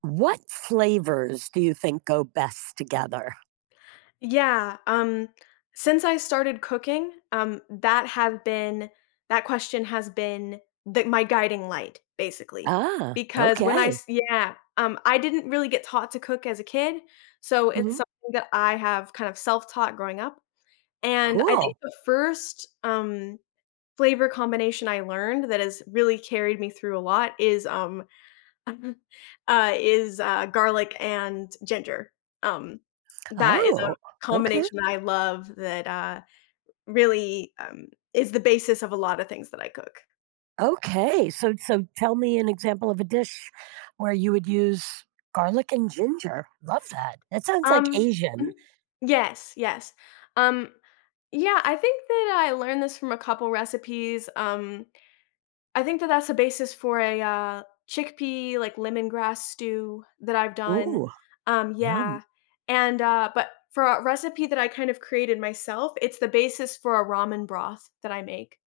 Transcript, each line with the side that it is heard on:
right: What flavors do you think go best together?
left: Yeah, um, since I started cooking, that question has been the my guiding light, basically,
right: Ah,
left: because when I
right: okay.
left: s yeah, I didn't really get taught to cook as a kid, so it's
right: Mhm.
left: something that I have kind of self-taught growing up, and I think
right: Cool.
left: the first, flavor combination I learned that has really carried me through a lot is, garlic and ginger. Um, that is a
right: Oh, okay.
left: combination I love that, really, um, is the basis of a lot of things that I cook.
right: Okay. So tell me an example of a dish where you would use garlic and ginger. Love that. That sounds like
left: Um mhm.
right: Asian.
left: Yes, yes. Um, yeah, I think that I learned this from a couple recipes, I think that that's the basis for a, chickpea, like, lemongrass stew that I've done.
right: Ooh,
left: Um,
right: yum.
left: yeah, but for a recipe that I kind of created myself, it's the basis for a ramen broth that I make.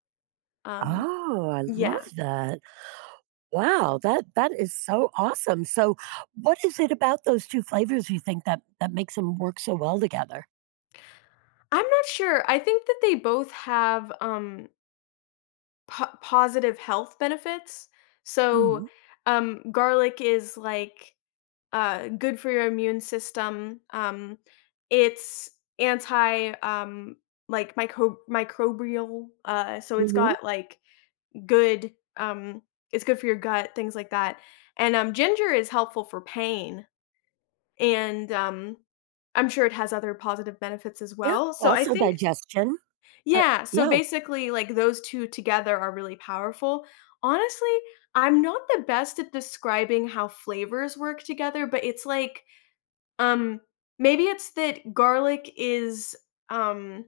left: Um,
right: Oh, I love
left: yeah.
right: that. Wow, that is so awesome. So what is it about those two flavors you think that makes them work so well together?
left: I'm not sure. I think that they both have, po positive health benefits. So,
right: Mhm.
left: garlic is, like, good for your immune system. It's anti like microbial, so it's
right: Mhm.
left: got like good. It's good for your gut, things like that. And ginger is helpful for pain, and I'm sure it has other positive benefits as
right: Yeah.
left: well. So I
right: Also
left: think,
right: digestion. Uh,
left: yeah. So
right: yeah,
left: basically, like those two together are really powerful. Honestly, I'm not the best at describing how flavors work together, but it's like um, maybe it's that garlic is, um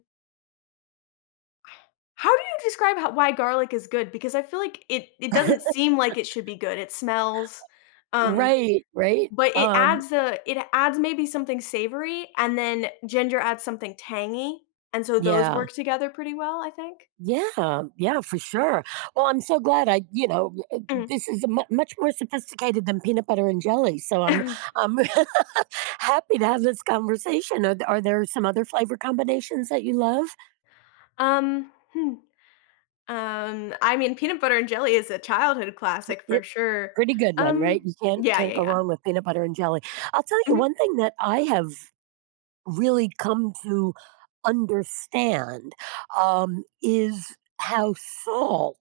left: how do you describe how why garlic is good? Because I feel like it doesn't seem like it should be good. It smells, um,
right: right, right,
left: but it adds maybe something savory, and then ginger adds something tangy, and so those
right: yeah,
left: work together pretty well, I think.
right: yeah, yeah, for sure. Well, I'm so glad
left: Mm.
right: this is a mu much more sophisticated than peanut butter and jelly, so I'm I'm happy to have this conversation. Are there some other flavor combinations that you love?
left: Um, hmm, I mean, peanut butter and jelly is a childhood classic for
right: It
left: sure.
right: pretty good one, right?
left: Um,
right: You can't
left: yeah,
right: can't
left: yeah,
right: go
left: yeah.
right: wrong with peanut butter and jelly. I'll tell you
left: Mhm.
right: one thing that I have really come to understand, is how salt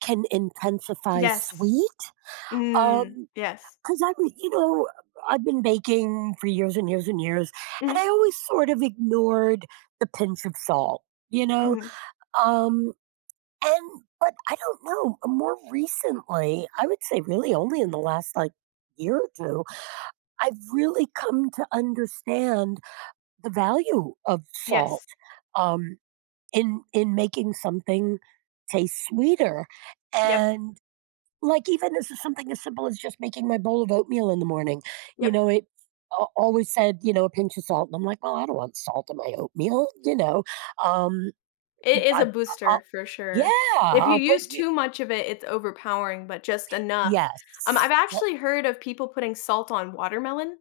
right: can intensify
left: Yes.
right: sweet.
left: Mm,
right: Um,
left: yes.
right: because I, re- you know, I've been baking for years and years and years, and
left: Mhm,
right: I always sort of ignored the pinch of salt, you know.
left: mhm.
right: Um, and But I don't know. More recently, I would say really only in the last year or two, I've really come to understand the value of salt
left: Yes.
right: um, in making something taste sweeter.
left: Yep,
right: And like, even this is something as simple as just making my bowl of oatmeal in the morning. You
left: yep.
right: know, it Always said, a pinch of salt. And I'm like, well, I don't want salt in my oatmeal. Um,
left: It is
right: I,
left: a booster
right: I'll,
left: for sure.
right: yeah,
left: If you
right: I'll put
left: use
right: you,
left: too much of it, it's overpowering, but just enough.
right: yes.
left: I've actually heard of people putting salt on watermelon.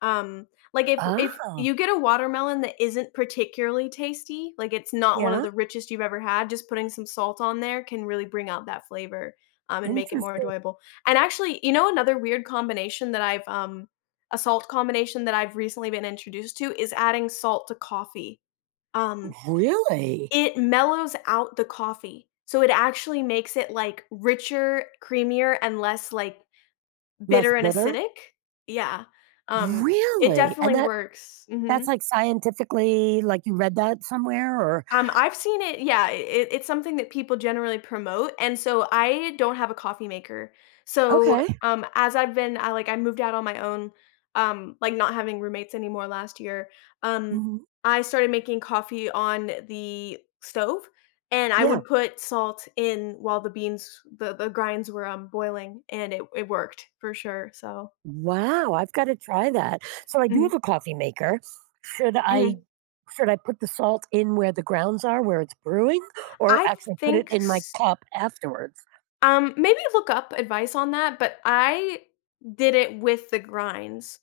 left: Um, like if
right: Ah,
left: you get a watermelon that isn't particularly tasty, like it's not one of
right: yeah,
left: the richest you've ever had, just putting some salt on there can really bring out that flavor, and make it more
right: interesting.
left: enjoyable. And actually, you know another weird combination that I've a salt combination that I've recently been introduced to is adding salt to coffee. Um,
right: Really?
left: it mellows out the coffee. So it actually makes it like richer, creamier, and less like
right: Less
left: bitter and
right: bitter?
left: acidic? Yeah, um, it
right: Really?
left: definitely works,
right: That's
left: mhm.
right: like scientifically, like you read that somewhere or,
left: I've seen it yeah, it it's something that people generally promote, and so I don't have a coffee maker. So,
right: okay.
left: as I've been I, like I moved out on my own, like, not having roommates anymore last year, um,
right: Mhm,
left: I started making coffee on the stove, and I
right: yeah.
left: would put salt in while the grinds were, boiling, and it worked for sure, so
right: Wow, I've gotta try that. So I do have
left: mhm,
right: a coffee maker. Should I
left: mhm.
right: should I put the salt in where the grounds are, where it's brewing, or
left: I
right: actually put it
left: think
right: in my
left: s
right: cup afterwards?
left: maybe look up advice on that, but I did it with the grinds.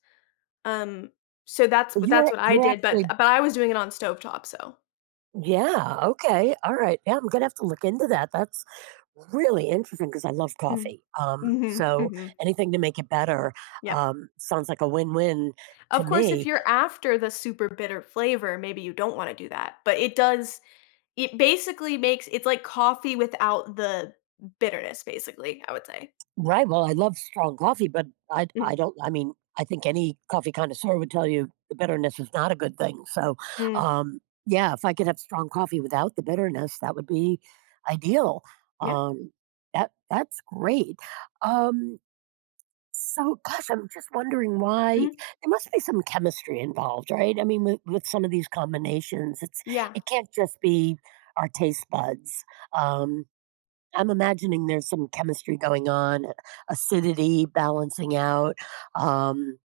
left: Um, so that's what I
right: You're
left: did, but
right: actually
left: I was doing it on stovetop, so
right: yeah, okay, all right. Yeah, I'm gonna have to look into that. That's really interesting because I love
left: mm.
right: coffee.
left: Mhm,
right: So
left: mhm,
right: anything to make it better
left: yep.
right: sounds like a win-win to
left: Of course, if
right: me.
left: you're after the super bitter flavor, maybe you don't wanna do that, but it basically makes it's like coffee without the bitterness, basically, I would say.
right: Right, well, I love strong coffee, but I
left: Mm,
right: I don't I mean, I think any coffee connoisseur would tell you the bitterness is not a good thing, so,
left: mm,
right: um, yeah, if I could have strong coffee without the bitterness, that would be ideal.
left: yeah,
right: Um, that's great. Um, so, gosh, I'm just wondering why
left: mhm,
right: there must be some chemistry involved, right? I mean, with some of these combinations, it's
left: yeah,
right: it can't just be our taste buds, um, I'm imagining there's some chemistry going on, acidity balancing out, um,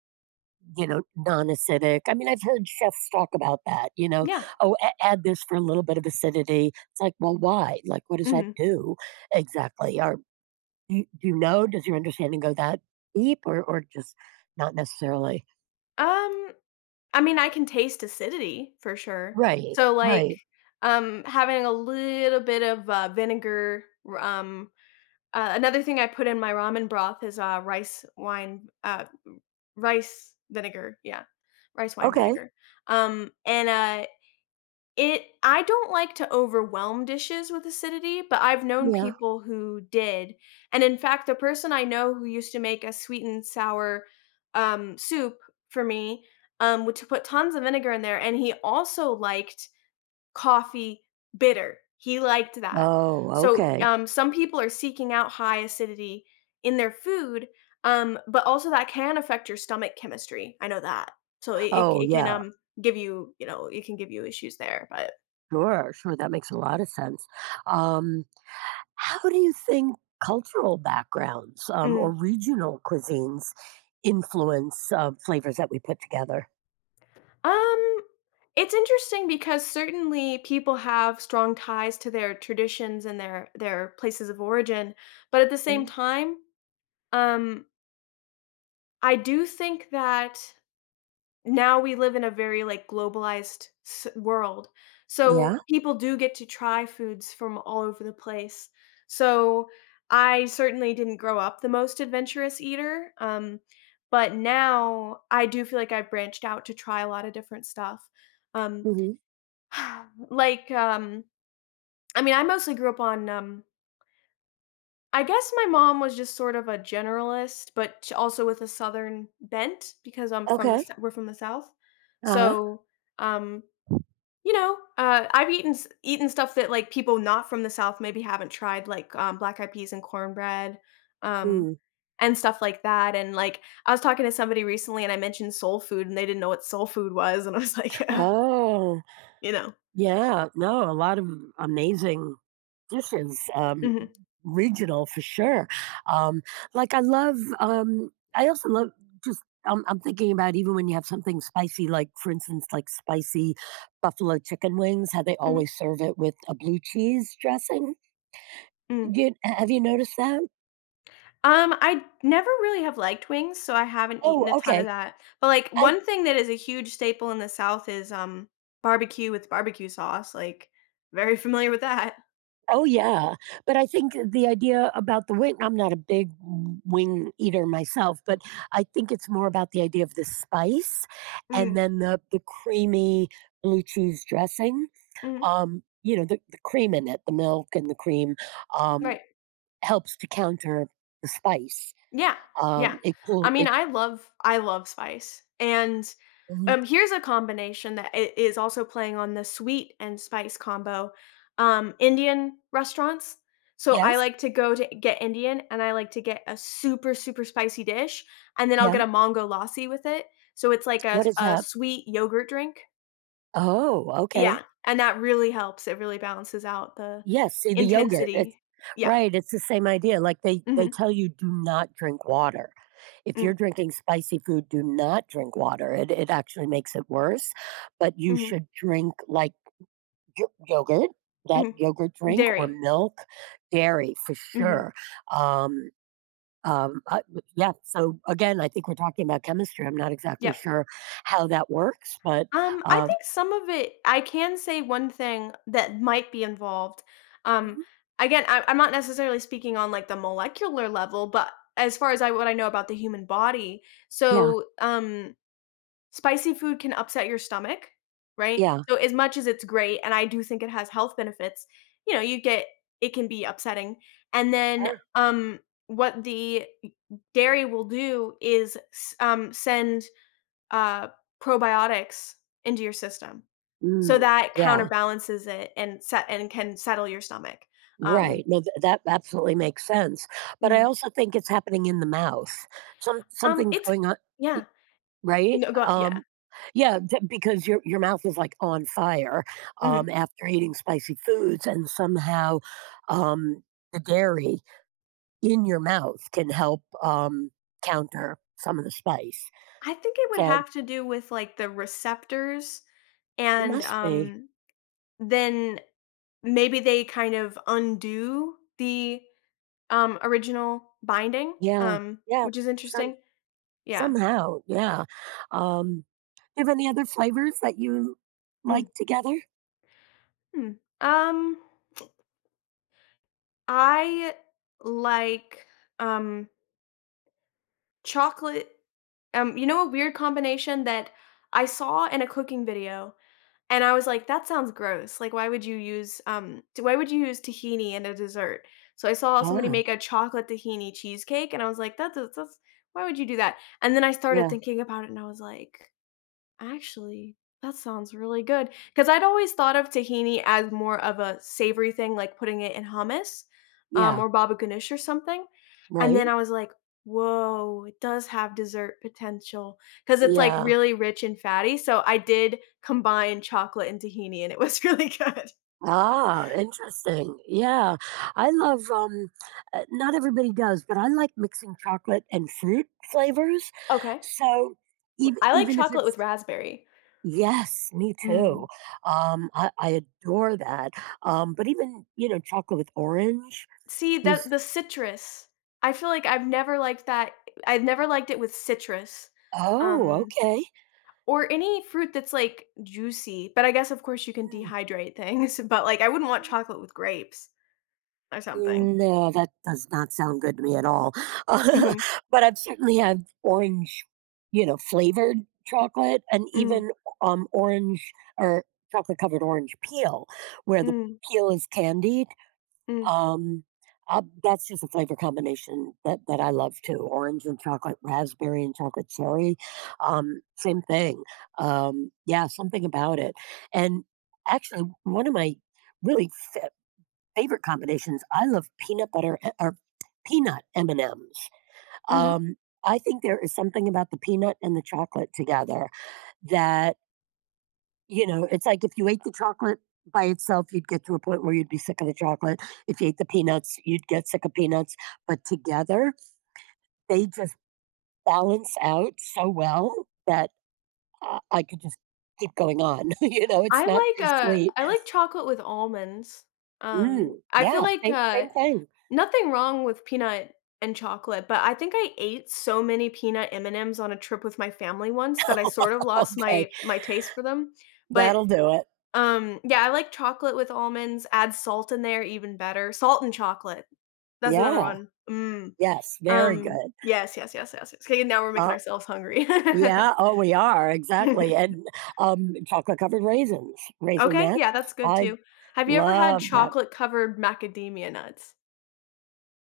right: you know, non-acidic. I mean, I've heard chefs talk about that, you know,
left: yeah,
right: "Oh, add this for a little bit of acidity." It's like, "Well, why? Like, what does that
left: mhm.
right: do exactly?" Or do you know? Does your understanding go that deep or just not necessarily?
left: Um I mean, I can taste acidity for sure.
right: Right.
left: So, like,
right: Right.
left: having a little bit of, vinegar, r another thing I put in my ramen broth is, rice vinegar, rice wine
right: Okay.
left: vinegar, um, and, uh, it I don't like to overwhelm dishes with acidity, but I've known
right: Yeah.
left: people who did, and in fact, the person I know who used to make a sweet and sour, soup for me, would to put tons of vinegar in there, and he also liked coffee bitter. He liked that.
right: Oh,
left: So,
right: okay.
left: some people are seeking out high acidity in their food, but also that can affect your stomach chemistry. I know that. So it it
right: Oh,
left: it can,
right: yeah.
left: give you you know, it can give you issues there, but
right: Sure. Sure. That makes a lot of sense. Um, How do you think cultural backgrounds or
left: mm.
right: regional cuisines influence flavors that we put together?
left: Um, it's interesting because certainly people have strong ties to their traditions and their places of origin, but at the same
right: Mm.
left: time, um, I do think that now we live in a very like globalized world, so
right: Yeah.
left: people do get to try foods from all over the place. So I certainly didn't grow up the most adventurous eater, but now I do feel like I've branched out to try a lot of different stuff. Um,
right: Hmm.
left: Like, I mean, I mostly grew up on, I guess my mom was just sort of a generalist, but also with a southern bent because I'm from the,
right: Okay.
left: sou- we're from the south.
right: Uh huh.
left: So, um, you know, I've eaten eaten stuff that like people not from the south maybe haven't tried, like black eyed peas and cornbread, um,
right: Mm.
left: and stuff like that. And like, I was talking to somebody recently, and I mentioned soul food, and they didn't know what soul food was, and I was like,
right: Oh,
left: you know,
right: yeah. No, a lot of amazing this is
left: hmm
right: regional for sure. Um, like I love, I also love just. I'm thinking about even when you have something spicy, like for instance, like spicy buffalo chicken wings, how they always serve it with a blue cheese dressing.
left: hmm
right: Have you noticed that?
left: I never really have liked wings, so I haven't
right: Oh,
left: eaten a ton of
right: okay.
left: that. But, like,
right: I
left: one thing that is a huge staple in the South is, barbecue with barbecue sauce, like, very familiar with that.
right: oh, yeah. But I think the idea about the wing I'm not a big wing eater myself, but I think it's more about the idea of the spice and
left: Mm,
right: then the creamy blue cheese dressing.
left: mhm,
right: You know, the cream in it, the milk and the cream um,
left: right.
right: helps to counter the spice.
left: Yeah, yeah.
right: It
left: I
right: cool.
left: mean,
right: It,
left: I love spice, and
right: mhm.
left: Here's a combination that is also playing on the sweet and spice combo. Indian restaurants. So I
right: Yes.
left: like to go to get Indian and I like to get a super, super spicy dish. And then I'll get
right: Yeah.
left: a mango lassi with it. So it's like
right: What is
left: a
right: that?
left: sweet yogurt drink.
right: Oh,
left: Yeah.
right: okay.
left: And that really helps. It really balances out the
right: Yes, see the yogurt, it's
left: intensity. Yeah.
right: right, it's the same idea, like, they
left: Mm-hmm.
right: tell you do not drink water. If
left: Mm-hmm.
right: you're drinking spicy food, do not drink water, it actually makes it worse, but you
left: Mm-hmm.
right: should drink, like, yo yogurt, that yogurt
left: Mm-hmm.
right: drink or
left: Dairy.
right: milk, dairy for
left: Mm-hmm.
right: sure, um um, uh, yeah, so, again, I think we're talking about chemistry, I'm not exactly
left: Yep.
right: sure how that works, but,
left: I
right: um
left: think some of it I can say one thing that might be involved. Um,
right: mhm.
left: again, I'm not necessarily speaking on like the molecular level, but as far as I what I know about the human body,
right: Yeah,
left: so spicy food can upset your stomach, right?
right: yeah,
left: So as much as it's great, and I do think it has health benefits, you know, you get it can be upsetting, and then
right: sure.
left: what the dairy will do is send uh, probiotics into your system. So
right: Mm,
left: that
right: yeah.
left: counterbalances it and set and can settle your stomach. Um,
right: Right. No, that absolutely makes sense. But I
left: mhm.
right: also think it's happening in the mouth. Some something's
left: It's
right: going on, y-
left: yeah.
right: right?
left: No, go yeah.
right: Yeah, because your mouth is like on fire
left: Mhm.
right: after eating spicy foods, and somehow um, the dairy in your mouth can help counter some of the spice.
left: I think it would
right: So
left: have to do with, like, the receptors
right: it
left: and,
right: must be,
left: then maybe they kind of undo the, original binding,
right: yeah, yeah,
left: which is
right: some
left: interesting. Yeah.
right: somehow, yeah. Um, do you have any other flavors that you like
left: Mm,
right: together?
left: hmm. Um, I like, um Chocolate you know a weird combination that I saw in a cooking video, and I was like, "That sounds gross. Like, why would you use why would you use tahini in a dessert?" So I saw somebody
right: Yeah,
left: make a chocolate tahini cheesecake, and I was like, that's why would you do that?" And then I started
right: yeah,
left: thinking about it, and I was like, actually, that sounds really good. Because 'cause I'd always thought of tahini as more of a savory thing, like putting it in hummus,
right: yeah,
left: or baba ganoush or something, and
right: right?
left: then I was like, "Whoa, it does have dessert potential, cause it's, like,
right: Yeah.
left: really rich and fatty, so I did combine chocolate and tahini, and it was really good.
right: Ah, interesting. Yeah. I love not everybody does, but I like mixing chocolate and fruit flavors.
left: Okay.
right: So even
left: I like
right: even if
left: chocolate
right: it's
left: with raspberry.
right: yes, me too.
left: Mm.
right: I adore that. But even, you know, chocolate with orange
left: See,
right: is
left: that the citrus, I feel like I've never liked that I've never liked it with citrus,
right: oh,
left: um,
right: okay.
left: or any fruit that's, like, juicy, but I guess, of course, you can
right: Mm.
left: dehydrate things, but, like, I wouldn't want chocolate with grapes or something.
right: No, that does not sound good to me at all.
left: Mhm.
right: But I've certainly had orange, you know, flavored chocolate and
left: Mm.
right: even, orange or chocolate covered orange peel where the
left: Mm.
right: peel is candied.
left: Mm.
right: Um, that's just a flavor combination that I love too. Orange and chocolate, raspberry and chocolate cherry. Same thing. Yeah, something about it. And actually, one of my really favorite combinations. I love peanut butter e- or peanut M and M's.
left: Mhm.
right: Um, I think there is something about the peanut and the chocolate together that you know. It's like if you ate the chocolate by itself, you'd get to a point where you'd be sick of the chocolate. If you ate the peanuts, you'd get sick of peanuts. But together, they just balance out so well that I could just keep going on. You know, it's not too sweet.
left: I like chocolate with almonds. Um,
right: Mm,
left: I feel
right: yeah,
left: like,
right: same
left: uh
right: same thing.
left: nothing wrong with peanut and chocolate, but I think I ate so many peanut M&Ms on a trip with my family once that I sort of lost
right: okay,
left: my taste for them, but,
right: that'll do it.
left: yeah, I like chocolate with almonds, add salt in there, even better. Salt and chocolate. That's another
right: Yeah.
left: one. Mm.
right: Yes, very good.
left: Yes, yes, yes, yes, yes. Okay, now we're making
right: Uh,
left: ourselves hungry.
right: yeah, oh, we are, exactly, and, chocolate covered raisins,
left: Okay,
right: Raisinette,
left: yeah, that's good
right: I
left: too. Have you ever had
right: love that.
left: chocolate-covered macadamia nuts?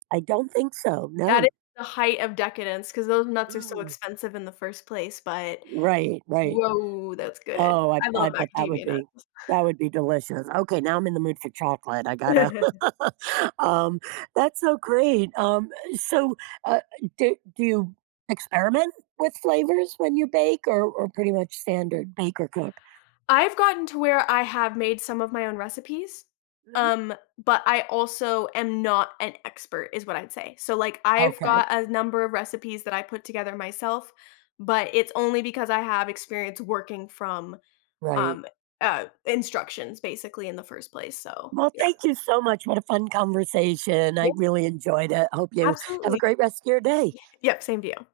right: I don't think so,
left: That
right: no.
left: is the height of decadence because those nuts are so
right: Mm,
left: expensive in the first place, but
right: right, right.
left: whoa, that's good.
right: Oh,
left: I
right: I
left: love
right: bet
left: macadamia nuts.
right: that would be delicious. Okay, now I'm in the mood for chocolate, I gotta um, that's so great, so, uh, do you experiment with flavors when you bake or pretty much standard bake or cook?
left: I've gotten to where I have made some of my own recipes,
right: Mhm.
left: um, but I also am not an expert is what I'd say. So, like, I've
right: Okay,
left: got a number of recipes that I put together myself, but it's only because I have experience working from
right: right.
left: um, instructions basically in the first place. So,
right: Well,
left: yeah.
right: thank you so much. What a fun conversation. I
left: Yeah,
right: really enjoyed it. Hope you have a
left: absolutely.
right: great rest of your day.
left: Yep, same to you.